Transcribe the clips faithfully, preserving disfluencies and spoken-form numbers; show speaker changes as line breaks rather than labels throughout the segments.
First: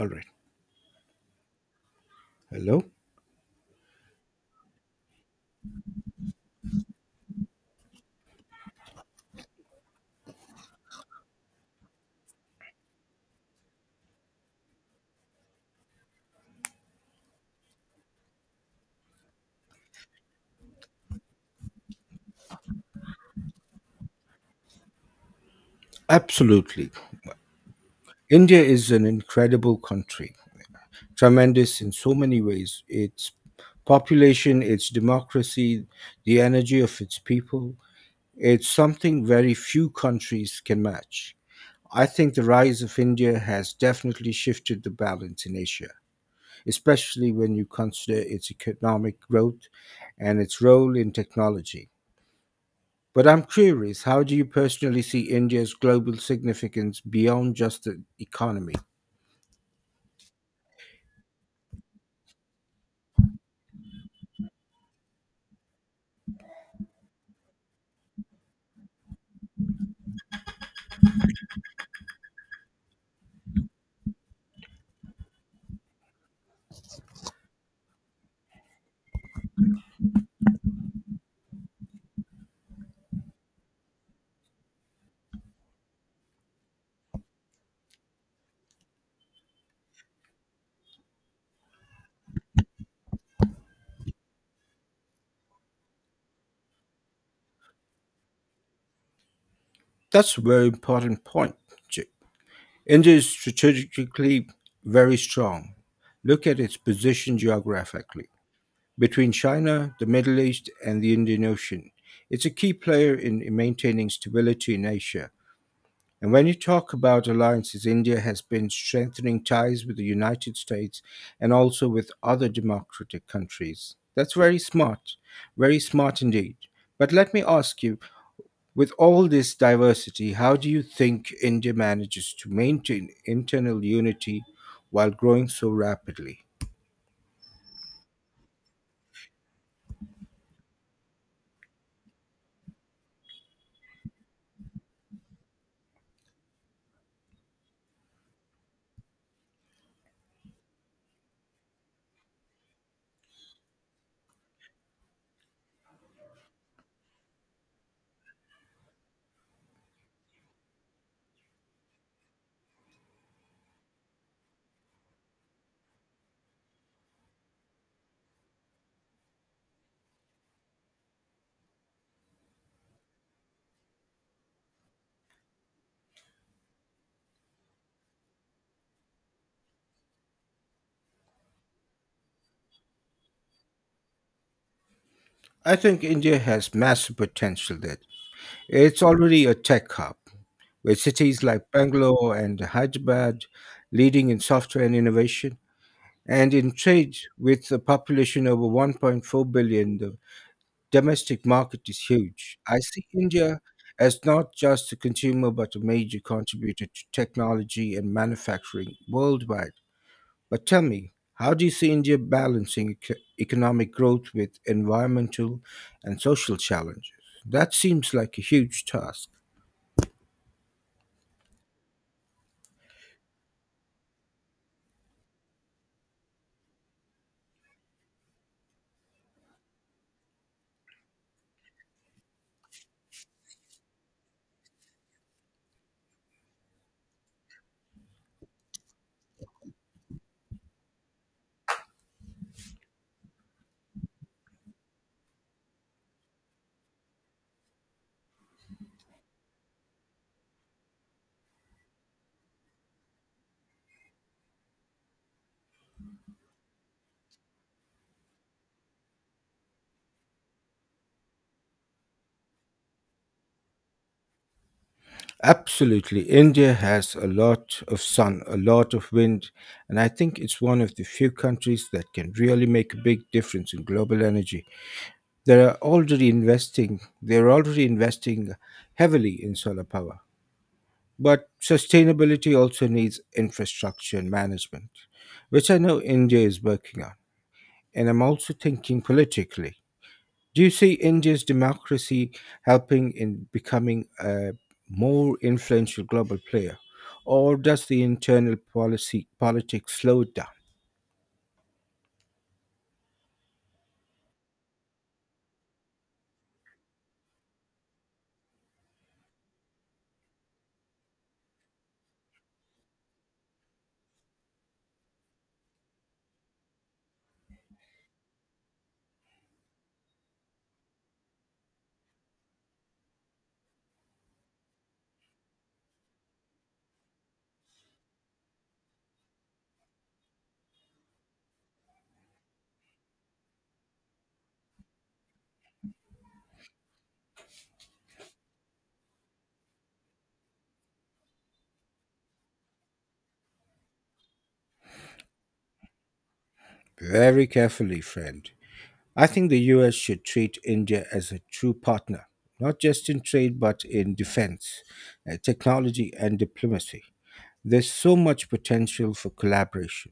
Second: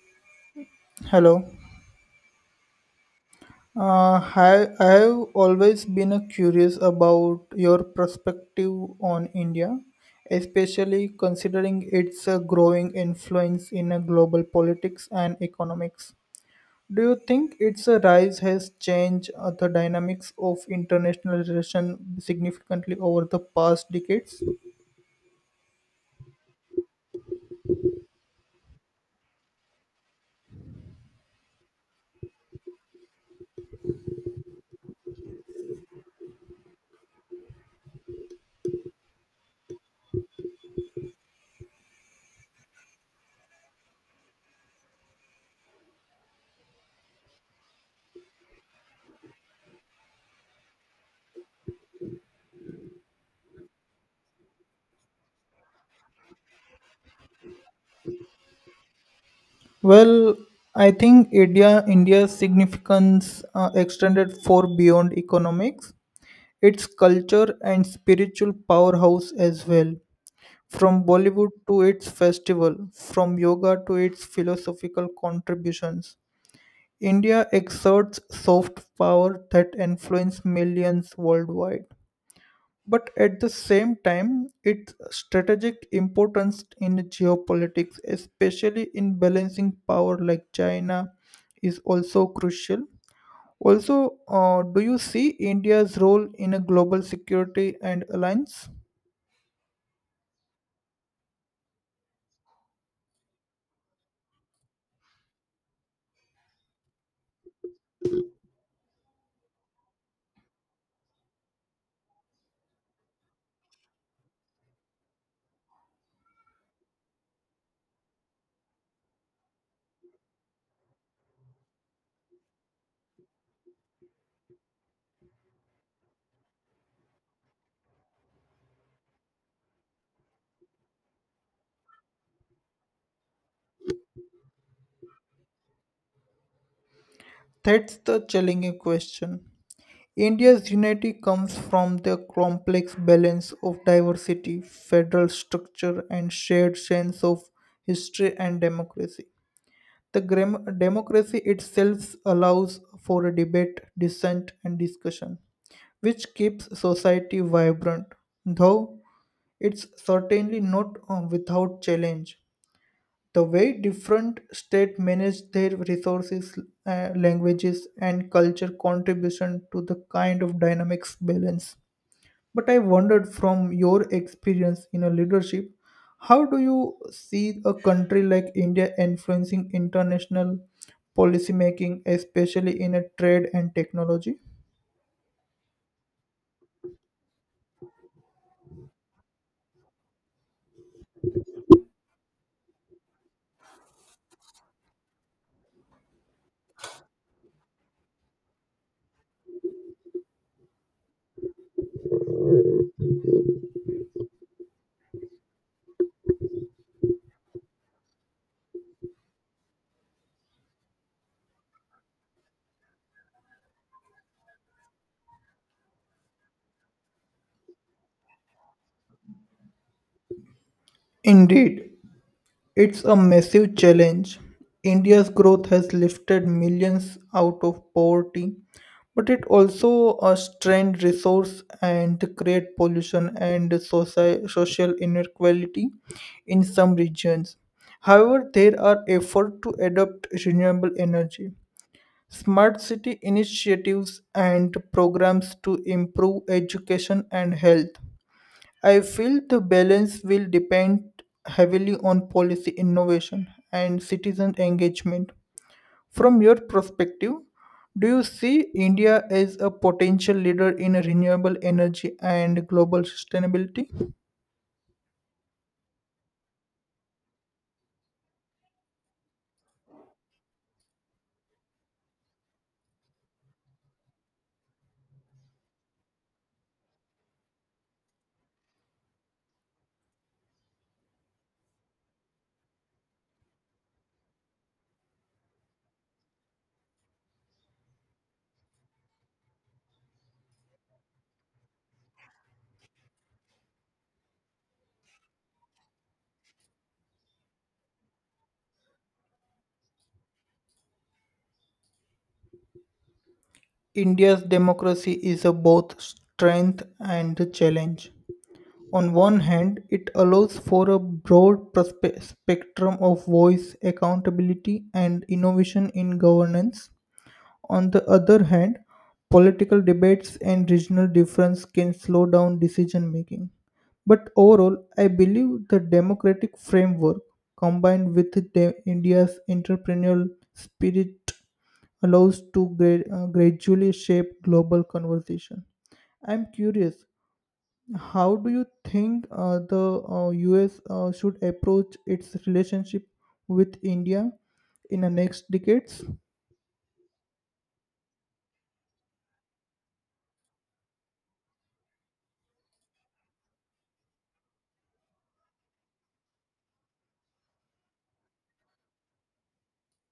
All right.
Hello.
Hello.
Uh, hi, I have always been uh, curious about your perspective on India, especially considering its uh, growing influence in uh, global politics and economics. Do you think its uh, rise has changed uh, the dynamics of international relations significantly over the past decades?
Absolutely. India is an incredible country, tremendous in so many ways. Its population, its democracy, the energy of its people. It's something very few countries can match. I think the rise of India has definitely shifted the balance in Asia, especially when you consider its economic growth and its role in technology. But I'm curious, how do you personally see India's global significance beyond just the economy?
Well, I think India India's significance uh, extended for beyond economics. It's culture and spiritual powerhouse as well. From Bollywood to its festival, from yoga to its philosophical contributions, India exerts soft power that influences millions worldwide. But at the same time, its strategic importance in geopolitics, especially in balancing power like China, is also crucial. Also, uh, do you see India's role in a global security and alliance?
That's a very important point. Ch- India is strategically very strong. Look at its position geographically between China, the Middle East, and the Indian Ocean. It's a key player in maintaining stability in Asia. And when you talk about alliances, India has been strengthening ties with the United States and also with other democratic countries. That's very smart, very smart indeed. But let me ask you, with all this diversity, how do you think India manages to maintain internal unity while growing so rapidly?
That's the challenging question. India's unity comes from the complex balance of diversity, federal structure, and shared sense of history and democracy. The gram- democracy itself allows for a debate, dissent, and discussion, which keeps society vibrant, though it's certainly not uh, without challenge. The way different states manage their resources, uh, languages, and culture contribution to the kind of dynamics balance. But I wondered from your experience in a leadership, how do you see a country like India influencing international policymaking, especially in a trade and technology?
I think India has massive potential there. It's already a tech hub, with cities like Bangalore and Hyderabad leading in software and innovation. And in trade, with a population over one point four billion, the domestic market is huge. I see India as not just a consumer, but a major contributor to technology and manufacturing worldwide. But tell me, how do you see India balancing eco- economic growth with environmental and social challenges? That seems like a huge task.
Indeed, it's a massive challenge. India's growth has lifted millions out of poverty, but it also uh, strained resource and create pollution and soci- social inequality in some regions. However, there are efforts to adopt renewable energy, smart city initiatives, and programs to improve education and health. I feel the balance will depend heavily on policy innovation and citizen engagement. From your perspective, do you see India as a potential leader in renewable energy and global sustainability?
Absolutely. India has a lot of sun, a lot of wind, and I think it's one of the few countries that can really make a big difference in global energy. They are already investing, they're already investing heavily in solar power. But sustainability also needs infrastructure and management, which I know India is working on. And I'm also thinking politically. Do you see India's democracy helping in becoming a more influential global player, or does the internal policy politics slow it down?
India's democracy is a both strength and a challenge. On one hand, it allows for a broad perspe- spectrum of voice, accountability, and innovation in governance. On the other hand, political debates and regional difference can slow down decision making. But overall, I believe the democratic framework combined with the India's entrepreneurial spirit allows to gra- uh, gradually shape global conversation. I'm curious, how do you think uh, the uh, U S uh, should approach its relationship with India in the next decades?
Very carefully, friend. I think the U S should treat India as a true partner, not just in trade but in defense, uh, technology, and diplomacy. There's so much potential for collaboration.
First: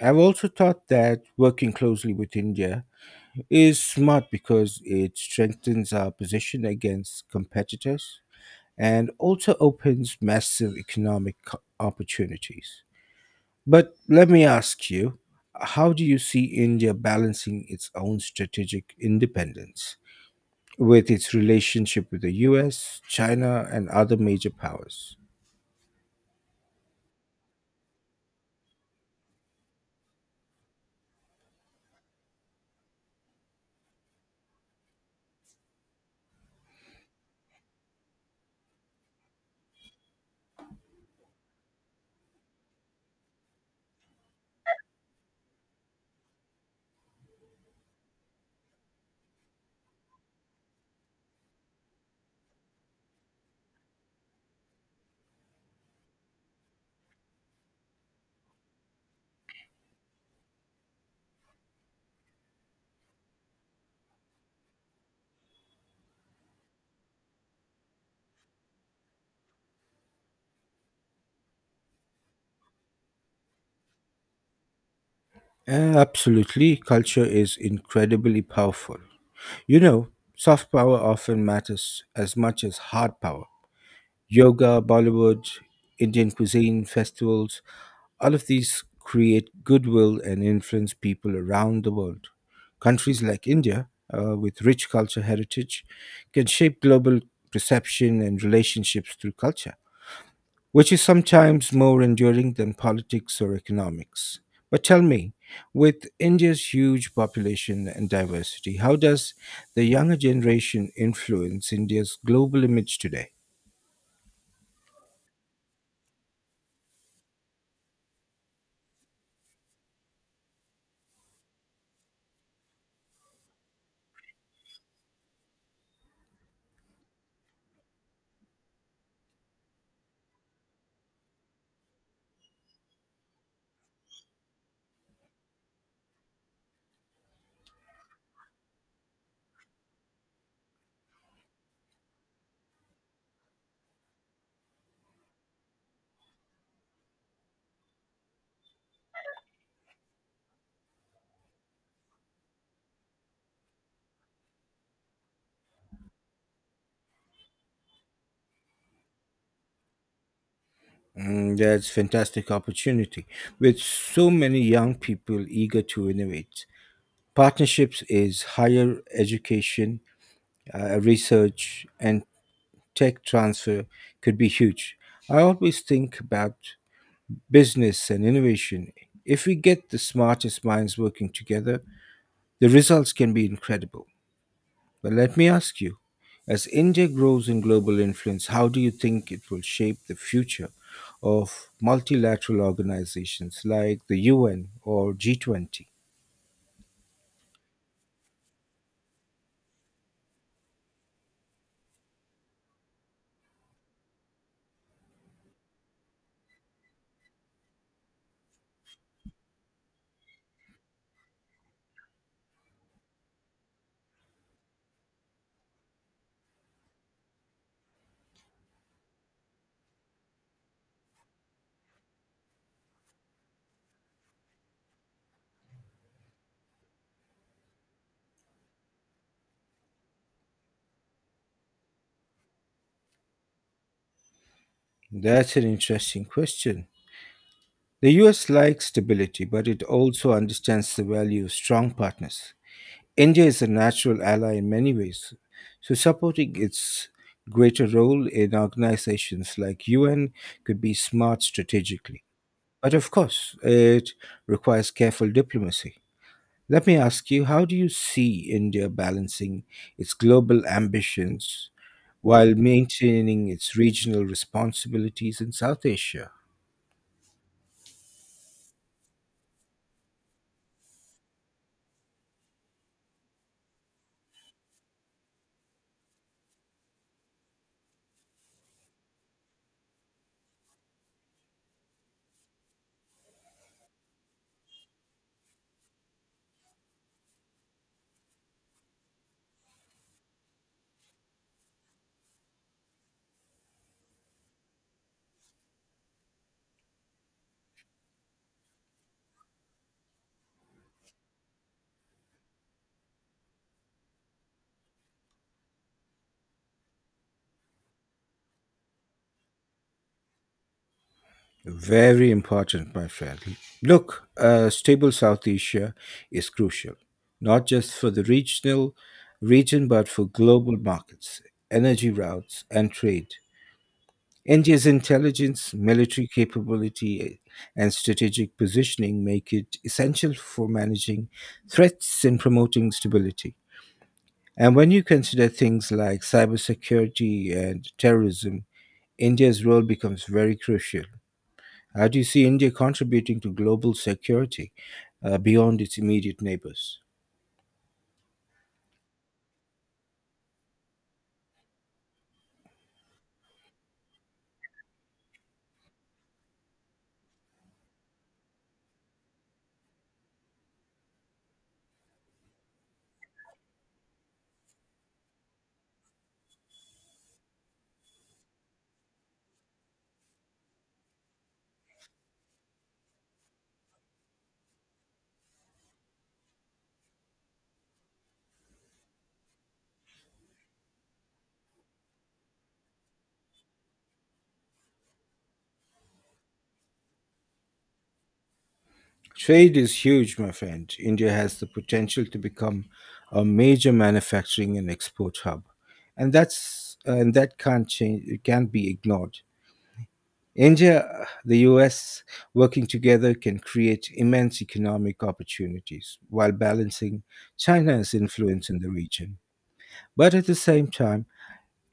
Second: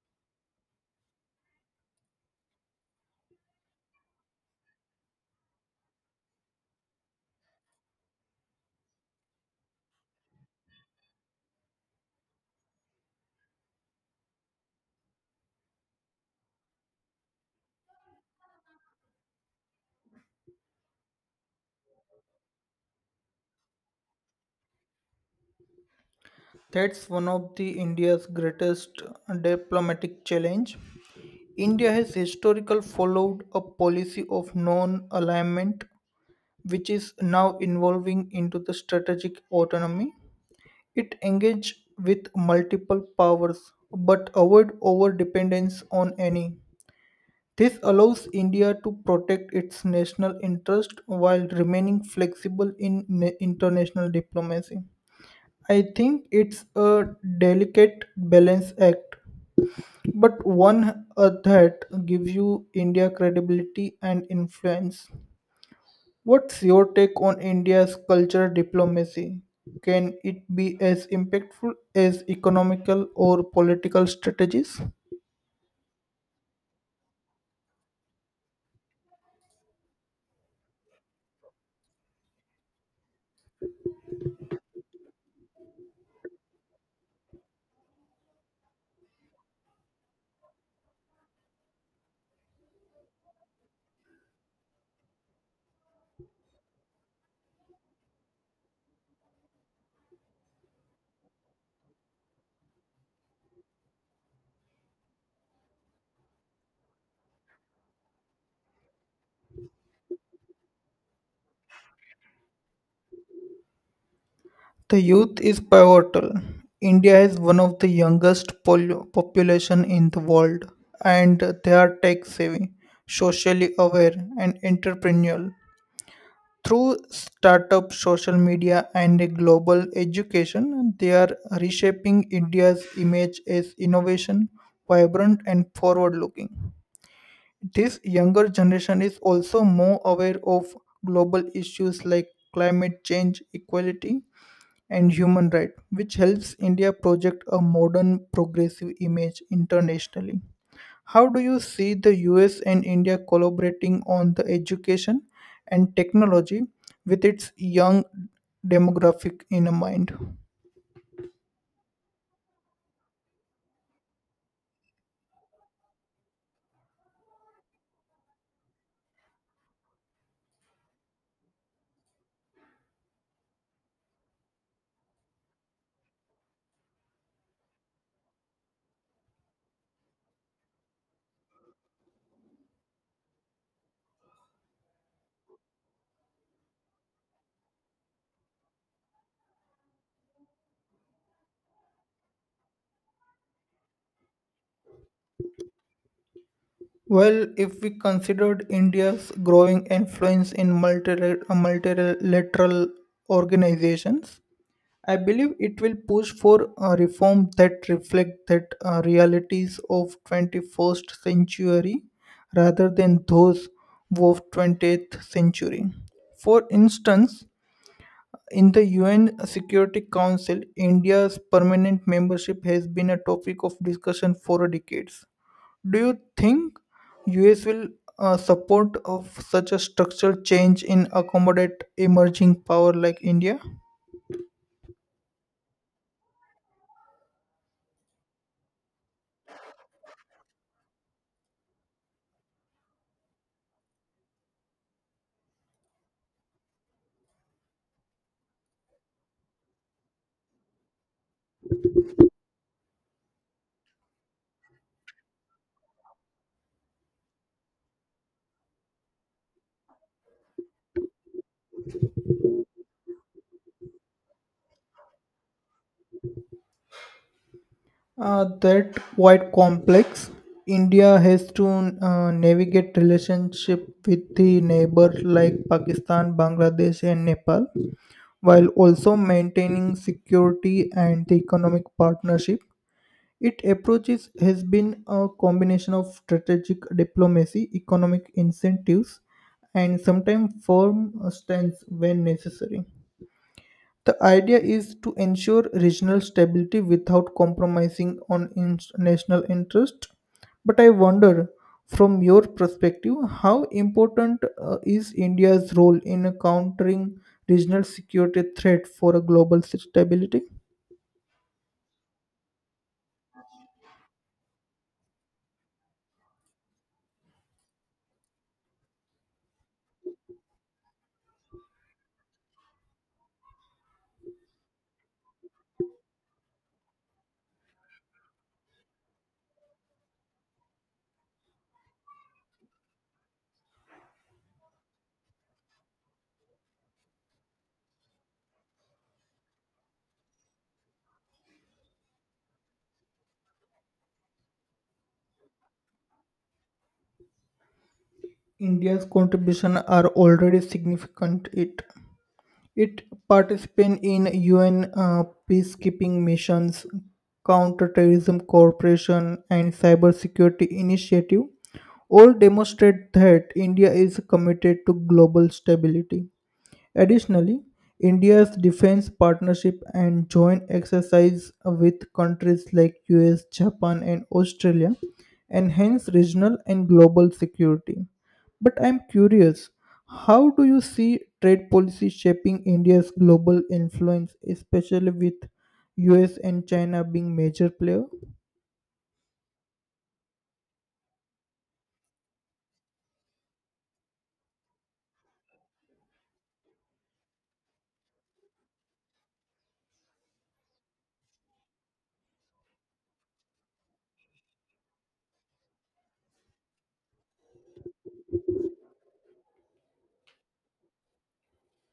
I've also thought that working closely with India is smart because it strengthens our position against competitors and also opens massive economic co- opportunities. But let me ask you, how do you see India balancing its own strategic independence with its relationship with the U S, China, and other major powers?
That's one of the India's greatest diplomatic challenge. India has historically followed a policy of non-alignment, which is now evolving into the strategic autonomy. It engaged with multiple powers, but avoid over-dependence on any. This allows India to protect its national interest while remaining flexible in na- international diplomacy. I think it's a delicate balance act, but one uh, that gives you India credibility and influence. What's your take on India's cultural diplomacy? Can it be as impactful as economical or political strategies?
Uh, Absolutely, culture is incredibly powerful. You know, soft power often matters as much as hard power: yoga, Bollywood, Indian cuisine, festivals, all of these create goodwill and influence people around the world. Countries like India, uh, with rich culture heritage, can shape global perception and relationships through culture, which is sometimes more enduring than politics or economics. But tell me, with India's huge population and diversity, how does the younger generation influence India's global image today?
The youth is pivotal. India has one of the youngest pol- population in the world, and they are tech savvy, socially aware, and entrepreneurial. Through startup social media and a global education, they are reshaping India's image as innovation, vibrant, and forward looking. This younger generation is also more aware of global issues like climate change, equality, and human rights, which helps India project a modern, progressive image internationally. How do you see the U S and India collaborating on the education and technology with its young demographic in mind?
Mm, that's fantastic opportunity. With so many young people eager to innovate, partnerships is higher education, uh, research, and tech transfer could be huge. I always think about business and innovation. If we get the smartest minds working together, the results can be incredible. But let me ask you, as India grows in global influence, how do you think it will shape the future of multilateral organizations like the U N or G twenty?
Well, if we considered India's growing influence in multira- multilateral organizations, I believe it will push for a reform that reflect that uh, realities of twenty-first century rather than those of twentieth century. For instance, in the U N Security Council, India's permanent membership has been a topic of discussion for decades. Do you think U S will uh, support of such a structural change in accommodate emerging power like India?
That's an interesting question. The U S likes stability, but it also understands the value of strong partners. India is a natural ally in many ways, so supporting its greater role in organizations like U N could be smart strategically. But of course, it requires careful diplomacy. Let me ask you, how do you see India balancing its global ambitions while maintaining its regional responsibilities in South Asia?
Uh, that quite complex. India has to uh, navigate relationship with the neighbor like Pakistan, Bangladesh, and Nepal, while also maintaining security and the economic partnership. It approaches has been a combination of strategic diplomacy, economic incentives, and sometimes firm stance when necessary. The idea is to ensure regional stability without compromising on in- national interest. But I wonder, from your perspective, how important uh, is India's role in countering regional security threat for a global stability?
Very important, my friend. Look, a stable South Asia is crucial, not just for the regional region, but for global markets, energy routes, and trade. India's intelligence, military capability, and strategic positioning make it essential for managing threats and promoting stability. And when you consider things like cybersecurity and terrorism, India's role becomes very crucial. How do you see India contributing to global security uh, beyond its immediate neighbors?
India's contribution are already significant. It it participates in U N uh, peacekeeping missions, counterterrorism cooperation, and cybersecurity initiative. All demonstrate that India is committed to global stability. Additionally, India's defense partnership and joint exercise with countries like U S, Japan and Australia enhance regional and global security. But I'm curious, how do you see trade policy shaping India's global influence, especially with U S and China being major players?
Trade is huge, my friend. India has the potential to become a major manufacturing and export hub, and that's uh, and that can't change. It can't be ignored. India, uh, the U S working together can create immense economic opportunities while balancing China's influence in the region. But at the same time,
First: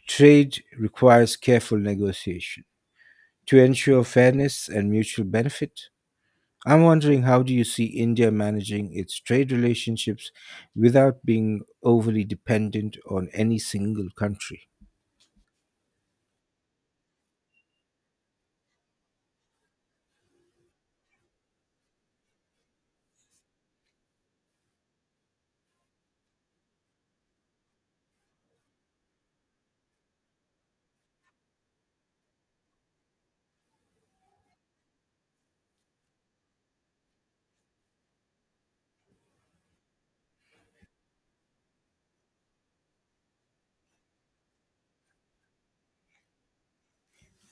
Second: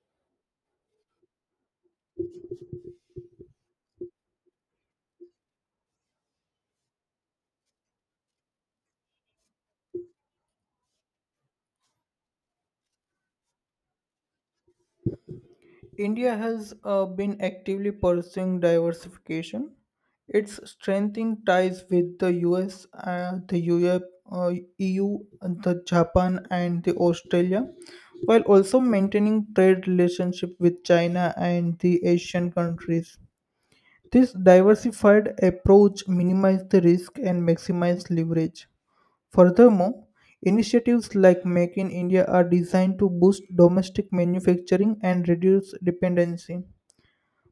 trade requires careful negotiation to ensure fairness and mutual benefit. I'm wondering, how do you see India managing its trade relationships without being overly dependent on any single country?
India has uh, been actively pursuing diversification. It's strengthening ties with the U S, uh, the Europe, uh, E U, the Japan, and the Australia, while also maintaining trade relationship with China and the Asian countries. This diversified approach minimizes the risk and maximizes leverage. Furthermore, initiatives like Make in India are designed to boost domestic manufacturing and reduce dependency.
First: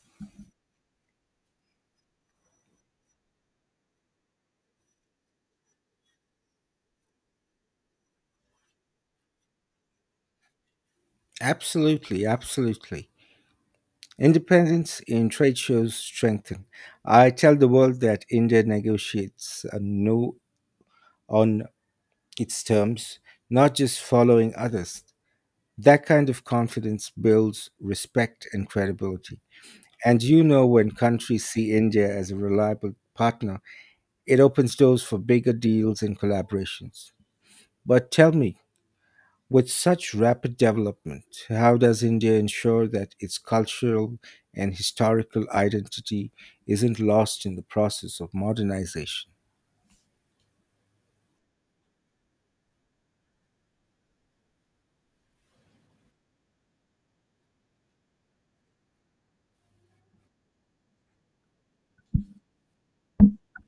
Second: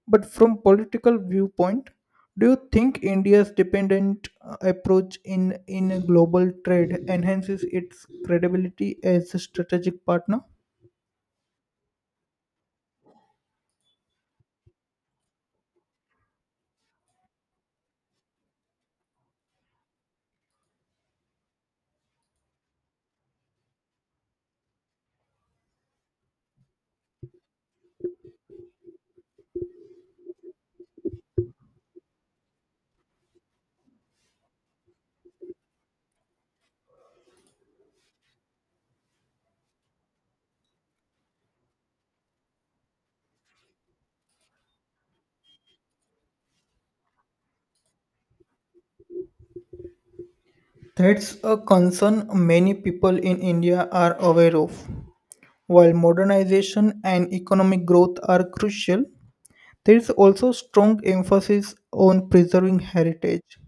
But from political viewpoint, do you think India's dependent uh, approach in in global trade enhances its credibility as a strategic partner?
Absolutely, absolutely. Independence in trade shows strengthen. I tell the world that India negotiates a no on its terms, not just following others. That kind of confidence builds respect and credibility. And you know when countries see India as a reliable partner, it opens doors for bigger deals and collaborations. But tell me, with such rapid development, how does India ensure that its cultural and historical identity isn't lost in the process of modernization?
That's a concern many people in India are aware of. While modernization and economic growth are crucial, there is also strong emphasis on preserving heritage.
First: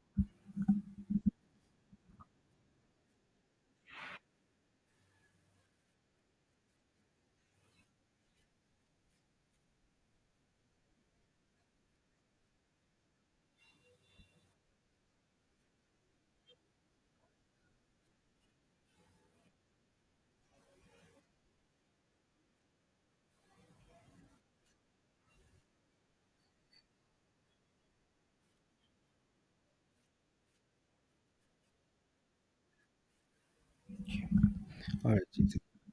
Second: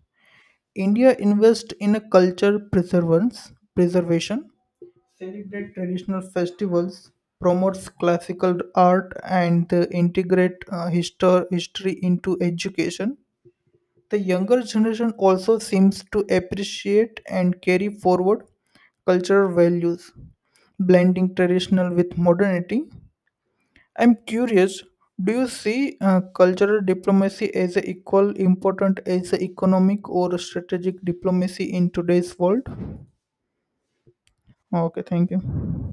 India invests in a culture preservance, preservation, celebrate traditional festivals, promotes classical art, and uh, integrate uh, histor- history into education. The younger generation also seems to appreciate and carry forward cultural values, blending traditional with modernity. I'm curious, do you see uh, cultural diplomacy as a equal important as a economic or strategic diplomacy in today's world? Okay,
All right.
thank
You think-
you.